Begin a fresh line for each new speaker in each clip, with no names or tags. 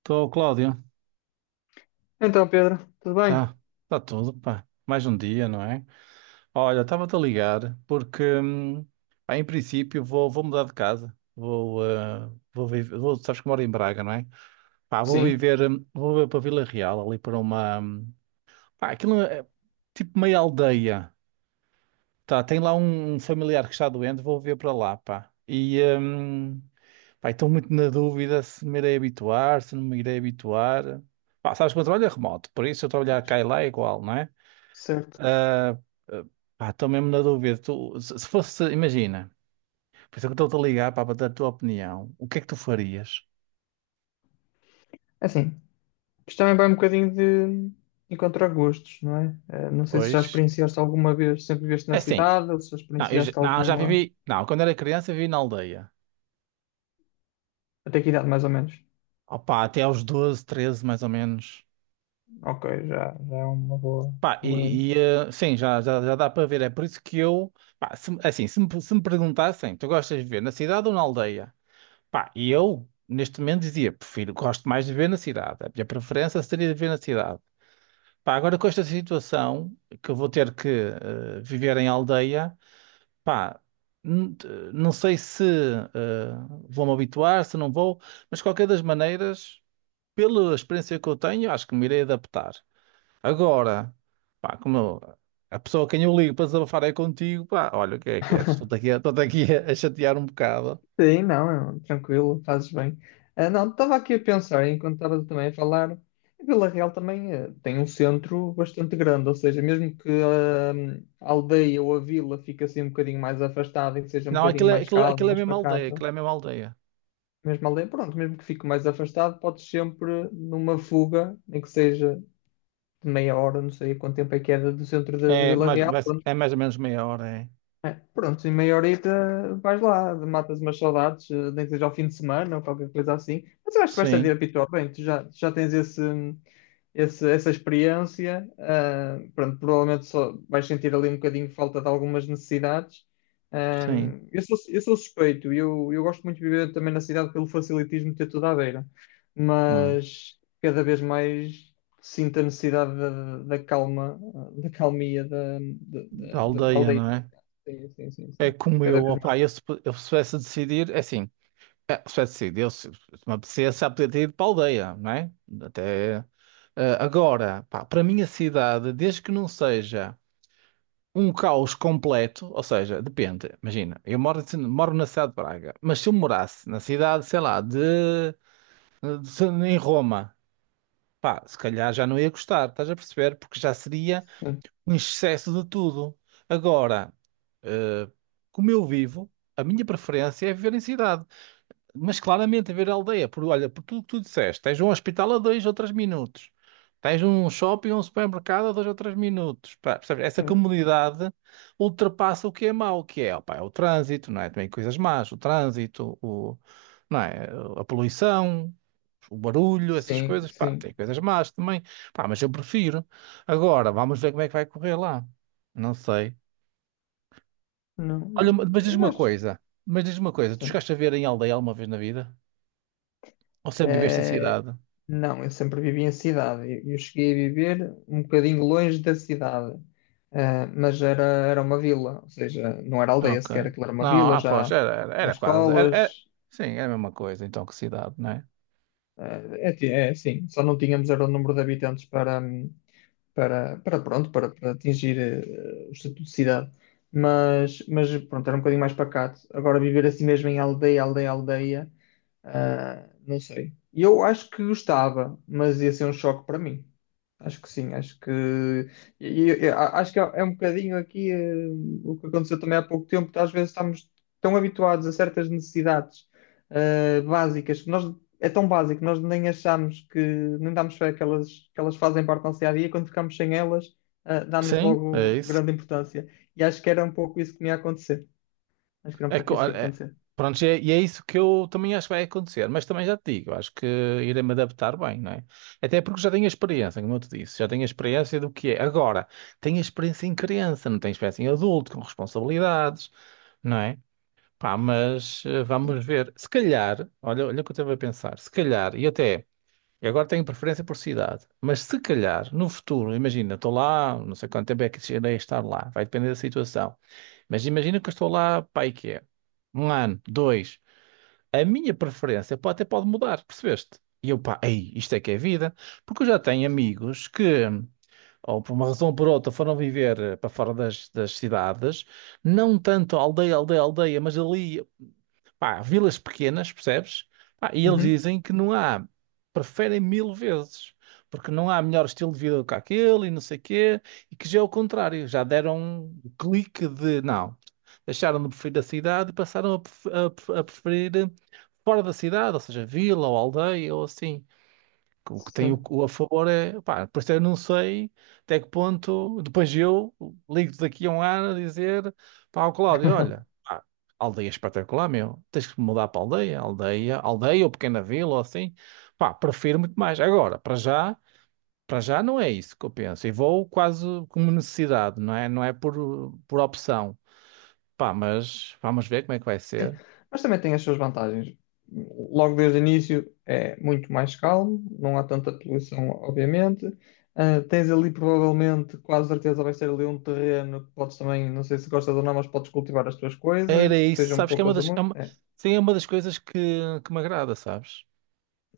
Estou, Cláudio.
Então, Pedro, tudo bem?
Tá, tá tudo, pá. Mais um dia, não é? Olha, estava-te a ligar porque, pá, em princípio, vou mudar de casa. Vou viver, sabes que moro em Braga, não é? Pá, vou
Sim.
viver, hum, vou viver para Vila Real, ali para uma, pá, aquilo é tipo meia aldeia. Tá, tem lá um familiar que está doente, vou viver para lá, pá. E, pá, estou muito na dúvida se me irei habituar, se não me irei habituar. Pá, sabes que o meu trabalho é remoto, por isso eu trabalhar cá e lá é igual, não é?
Certo.
Ah, ah, pá, estou mesmo na dúvida. Tu, se fosse, imagina, por isso é que eu estou a ligar pá, para bater a tua opinião. O que é que tu farias
É assim, isto também vai um bocadinho de encontrar gostos, não é? Não sei se já
hoje?
experienciaste alguma vez, sempre viveste na
É assim,
cidade, ou se já
não, eu já,
experienciaste
não, já
alguma.
vivi. Não, quando era criança vivi na aldeia.
Até que idade, mais ou menos?
Opa, até aos 12, 13 mais ou menos.
Ok, já é uma boa,
Pá,
boa.
sim, já dá para ver. É por isso que eu, pá, se, assim, se me perguntassem, tu gostas de viver na cidade ou na aldeia? Pá, e eu, neste momento, dizia, prefiro, gosto mais de viver na cidade. A minha preferência seria de viver na cidade. Pá, agora com esta situação, que eu vou ter que viver em aldeia, pá, n- t- não sei se eh, vou-me habituar, se não vou, mas de qualquer das maneiras, pela experiência que eu tenho, acho que me irei adaptar. Agora, pá, a pessoa a quem eu ligo para desabafar é contigo, pá, olha o que é, estou-te aqui a chatear um bocado.
Sim, não, é tranquilo, fazes bem. Ah, não, estava aqui a pensar, enquanto estava também a falar, a Vila Real também tem um centro bastante grande, ou seja, mesmo que a aldeia ou a vila fique assim um bocadinho mais afastada e que seja um
Não,
bocadinho
aquilo é,
mais
aquilo,
calma,
aquilo é
mais
mesmo aldeia,
pacata,
aquilo é mesmo aldeia.
mesmo a aldeia, pronto, mesmo que fique mais afastado, podes sempre, numa fuga, nem que seja de meia hora, não sei quanto tempo é que é do centro de
É
Vila
mais,
Real, pronto.
é mais ou menos meia hora, é.
É, pronto, em meia horita vais lá, matas umas saudades, nem que seja ao fim de semana ou qualquer coisa assim. Mas eu acho que vais estar de
Sim,
habituar bem, tu já tens esse, essa experiência. Pronto, provavelmente só vais sentir ali um bocadinho de falta de algumas necessidades. Ah,
sim.
eu sou suspeito, eu gosto muito de viver também na cidade pelo facilitismo de ter tudo à beira,
Hum.
mas cada vez mais sinto a necessidade da calma, da calmia da, da,
Da
da da
aldeia,
aldeia.
não é?
Sim, sim, sim,
É
sim.
como
Cada
eu,
vez
opá, eu se pudesse decidir, é assim, é, se pudesse decidir, eu, se me apetecesse, já podia ter ido para a aldeia, não é? Até, agora, pá, para a minha cidade, desde que não seja um caos completo, ou seja, depende, imagina, eu moro, moro na cidade de Braga, mas se eu morasse na cidade, sei lá, de, em Roma, pá, se calhar já não ia gostar, estás a perceber? Porque já seria
mais. Sim,
um excesso de tudo. Agora, Uh, como eu vivo, a minha preferência é viver em cidade, mas claramente viver em aldeia. Por olha, por tudo que tu disseste, tens um hospital a 2 ou 3 minutos, tens um shopping ou um supermercado a 2 ou 3 minutos, pá, percebes? Essa
hum,
comunidade ultrapassa o que é mau, que é, opá, é o trânsito, não é? Também coisas más, o trânsito, não é? A poluição. O barulho, essas
sim.
coisas, pá,
Sim.
tem coisas más também, pá, mas eu prefiro. Agora, vamos ver como é que vai correr lá. Não sei.
Não,
Olha, mas
eu
diz-me uma
acho.
coisa. Mas diz-me uma coisa. Tu
Sim.
chegaste a ver em aldeia alguma vez na vida? Ou sempre viveste em
Eh,
cidade?
não, eu sempre vivi em cidade. Eu cheguei a viver um bocadinho longe da cidade. Mas era uma vila, ou seja, não era
Ah,
aldeia
ok.
sequer, aquilo era uma
Não,
vila,
ah, pois,
já
era, era,
tinha
era quase. Era, era-
escolas.
sim, era a mesma coisa, então, que cidade, não é?
É, sim, só não tínhamos era o número de habitantes para, para pronto, para atingir o estatuto de cidade. Mas pronto, era um bocadinho mais pacato. Agora viver assim mesmo em aldeia, aldeia, aldeia, não sei. E eu acho que gostava, mas ia ser um choque para mim. Acho que sim, acho que acho que é um bocadinho aqui o que aconteceu também há pouco tempo, que às vezes estamos tão habituados a certas necessidades básicas que nós é tão básico, nós nem achamos que, nem damos fé que elas fazem parte da nossa dia a dia, quando ficamos sem elas, damos
Sim, é
logo
isso.
grande importância. E acho que era um pouco isso que me ia acontecer. Acho que era um
É,
pouco
co-
isso que ia
é-
acontecer.
pronto, e é isso que eu também acho que vai acontecer. Mas também já te digo, acho que irei-me adaptar bem, não é? Até porque já tenho a experiência, como eu te disse. Já tenho a experiência do que é. Agora, tenho a experiência em criança, não tenho experiência em adulto, com responsabilidades, não é? Pá, mas
Sim,
vamos ver. Se calhar, olha, olha o que eu estava a pensar. Se calhar, e até eu agora tenho preferência por cidade, mas se calhar no futuro, imagina, estou lá, não sei quanto tempo é que irei estar lá, vai depender da situação. Mas imagina que eu estou lá, pá, e que é um ano, dois. A minha preferência pode, até pode mudar, percebeste? E eu, pá, ei, isto é que é vida, porque eu já tenho
sim, sim.
amigos que, ou por uma razão ou por outra, foram viver para fora das, das cidades. Não tanto aldeia, aldeia, aldeia, mas ali, pá, vilas pequenas, percebes? Pá, e eles
Uhum.
dizem que não há, preferem mil vezes, porque não há melhor estilo de vida do que aquele e não sei quê, e que já é o contrário, já deram um clique de não, deixaram de preferir a cidade e passaram a, a preferir fora da cidade, ou seja, vila ou aldeia ou assim. O que tem
Sim.
o a favor é, pá, por isso eu não sei até que ponto, depois eu ligo-te daqui a um ano a dizer, pá, ao Cláudio, olha, pá, aldeia é espetacular, meu, tens que mudar para aldeia, aldeia, aldeia ou pequena vila, ou assim, pá, prefiro muito mais. Agora, para já não é isso que eu penso, e vou quase como necessidade, não é? Não é por opção, pá, mas vamos ver como é que vai
Sim.
ser.
Mas também tem as suas vantagens. Logo desde o início é muito mais calmo, não há tanta poluição, obviamente. Ah, tens ali provavelmente, quase certeza, vai ser ali um terreno que podes também, não sei se gostas ou não, mas podes cultivar as tuas
Era
coisas,
isso,
sejam
sabes que é uma
poucas ou
das, é uma,
muitas.
sim, é uma das coisas que me agrada, sabes?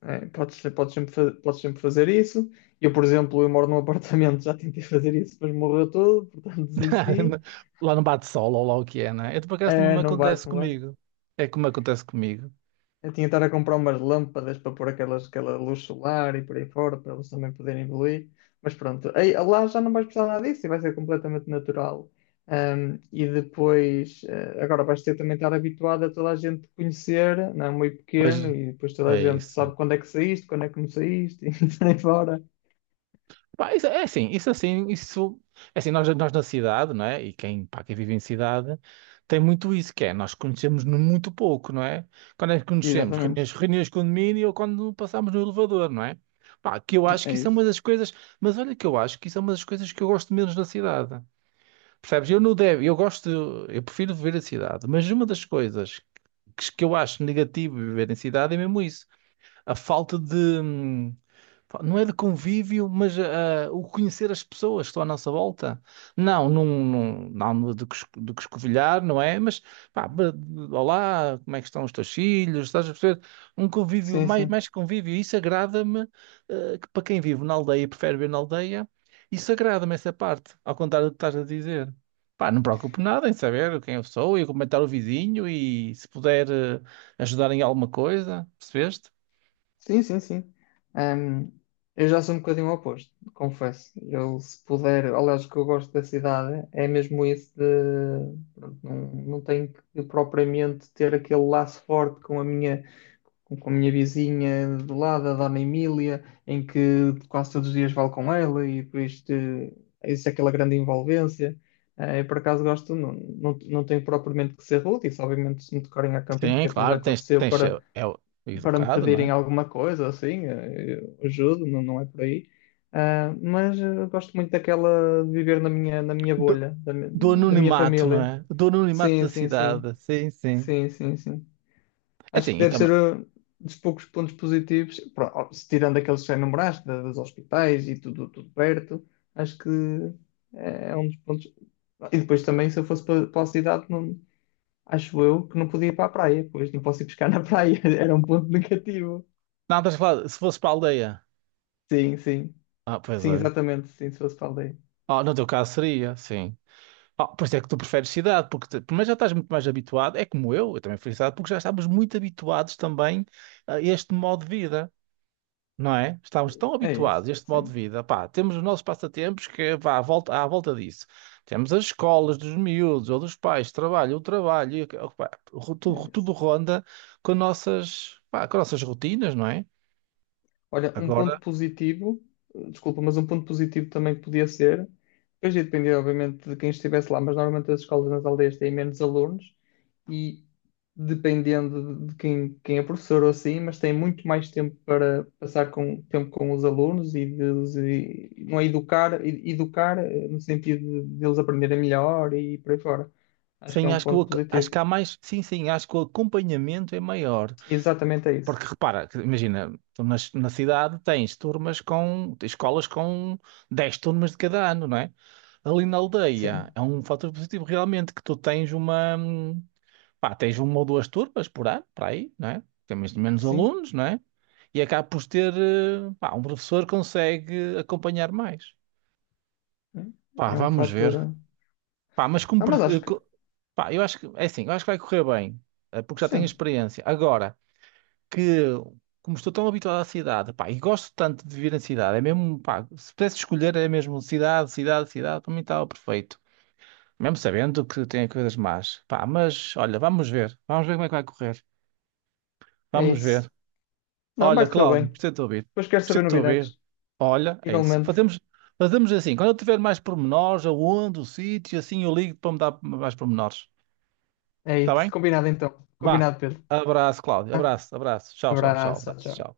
É, podes sempre fazer isso. Eu, por exemplo, eu moro num apartamento, já tentei fazer isso, mas morreu tudo, portanto desisti.
Lá não bate sol, ou lá o que é, né? Eu, por acaso, também me
Não bate,
acontece
não bate.
comigo. É como acontece comigo.
Eu tinha de estar a comprar umas lâmpadas para pôr aquelas, aquela luz solar e por aí fora, para eles também poderem evoluir. Mas pronto, aí, lá já não vais precisar nada disso e vai ser completamente natural. E depois, agora vais ter também de estar habituado a toda a gente te conhecer, não é muito
Pois
pequeno, e depois toda a
é
gente
isso.
sabe quando é que saíste, quando é que não saíste, e por aí fora.
Pá, isso é assim, isso é assim, isso... É assim, nós na cidade, não é? E quem, pá, quem vive em cidade tem muito isso, que é, nós conhecemos muito pouco, não é? Quando é que conhecemos?
Exatamente.
Reuniões, reuniões de condomínio ou quando passamos no elevador, não é? Pá, que eu acho que
É
isso é uma
isso.
das coisas... Mas olha que eu acho que isso é uma das coisas que eu gosto menos na cidade. Percebes? Eu não devo, eu gosto, eu prefiro viver a cidade, mas uma das coisas que eu acho negativo viver em cidade é mesmo isso. A falta de, hum, pá, não é de convívio, mas o conhecer as pessoas que estão à nossa volta. Não, não, não, não no de, de cuscovilhar, não é? Mas, pá, olá, como é que estão os teus filhos? Estás a perceber? Um convívio,
Sim,
mais,
sim.
mais convívio. Isso agrada-me, que para quem vive na aldeia, e prefere viver na aldeia, isso agrada-me essa parte, ao contrário do que estás a dizer. Pá, não me preocupo nada em saber quem eu sou e comentar o vizinho e se puder ajudar em alguma coisa, percebeste?
Sim, sim, sim. Ahm, eu já sou um bocadinho o oposto, confesso. Eu, se puder, aliás, o que eu gosto da cidade é mesmo isso de, pronto, não, não tenho que propriamente ter aquele laço forte com a minha, com a minha vizinha do lado, a Dona Emília, em que quase todos os dias falo com ela e por isto existe aquela grande envolvência. Eu, por acaso, gosto, não, não, não tenho propriamente que ser rude, isso obviamente se me tocarem a camping,
Sim,
que até já
claro, tens,
aconteceu
tens, é,
para
é
me
educado, não
pedirem
é?
alguma coisa, assim, eu ajudo, não, não é por aí. Ah, mas gosto muito daquela de viver na minha,
Do,
bolha, da, mi-
do
da minha
anonimato, não
família.
é? Do anonimato
Sim,
da
sim, sim.
cidade, sim, sim.
Sim, sim, sim.
É
Acho que
assim, eu
deve ser
também.
um dos poucos pontos positivos, ó, se tirando aqueles que já enumeraste, dos hospitais e tudo, tudo perto, acho que é um dos pontos. E depois também, se eu fosse para a cidade, não, acho eu que não podia ir para a praia, pois não posso ir pescar na praia, era um ponto negativo.
Não, estás a falar, se fosse para a aldeia.
Sim, sim.
Ah, pois
Sim,
é.
exatamente. Sim, se fosse para a aldeia.
Ah, no teu caso seria, sim. Ah, por isso é que tu preferes cidade, porque primeiro já estás muito mais habituado, é como eu também fui cidade, porque já estávamos muito habituados também a este modo de vida. Não é? Estamos tão
É
habituados
isso,
a este modo de
sim,
vida. Pá, temos os nossos passatempos que vá à volta disso. Temos as escolas dos miúdos ou dos pais, trabalho, o trabalho, e, pá, tudo,
é
tudo
isso.
ronda com nossas, pá, com nossas rotinas, não é?
Olha, um
Agora,
ponto positivo, desculpa, mas um ponto positivo também que podia ser, depois ia depender, obviamente, de quem estivesse lá, mas normalmente as escolas nas aldeias têm menos alunos e dependendo de quem é professor ou assim, mas têm muito mais tempo para passar com, tempo com os alunos e de os não é educar, educar no sentido de, eles aprenderem melhor e por aí fora. Acho que é
sim,
um
acho que,
ponto
acho
positivo.
que há mais. Sim, sim, acho que o acompanhamento é maior.
Exatamente é isso.
Porque repara, que imagina, tu na cidade tens turmas com. Escolas com 10 turmas de cada ano, não é? Ali na aldeia
Sim.
é um fator positivo realmente que tu tens uma. Pá, tens uma ou duas turmas por ano, para aí, não é? Temos menos
Sim,
alunos, não é? E acaba por ter, pá, um professor consegue acompanhar mais.
é
Pá,
é um
vamos
fator.
ver.
Eh.
Pá, mas como,
Ah, mas acho que
pá, eu acho que, é assim, eu acho que vai correr bem, porque já tenho
sim,
experiência. Agora, que, como estou tão habituado à cidade, pá, e gosto tanto de viver na cidade, é mesmo, pá, se pudesse escolher, é mesmo cidade, cidade, cidade, para mim estava perfeito. Mesmo sabendo que tem coisas más. Pá, mas, olha, vamos ver. Vamos ver como é que vai correr.
é
Vamos
isso.
ver.
Não, vai
Olha,
correr
Cláudio,
bem.
gostei de te ouvir.
Depois quero
Gostei
saber
de te ouvir.
novidades.
Olha, é isso.
Igualmente,
Fazemos, fazemos assim. Quando eu tiver mais pormenores, aonde, o sítio, assim, eu ligo para me dar mais pormenores.
é
Está
isso.
bem?
Combinado então.
Vá.
Combinado, Pedro.
Abraço, Cláudio.
Tá?
Abraço, abraço. Tchau, tchau, tchau.
Abraço,
Abraço,
tchau.
tchau.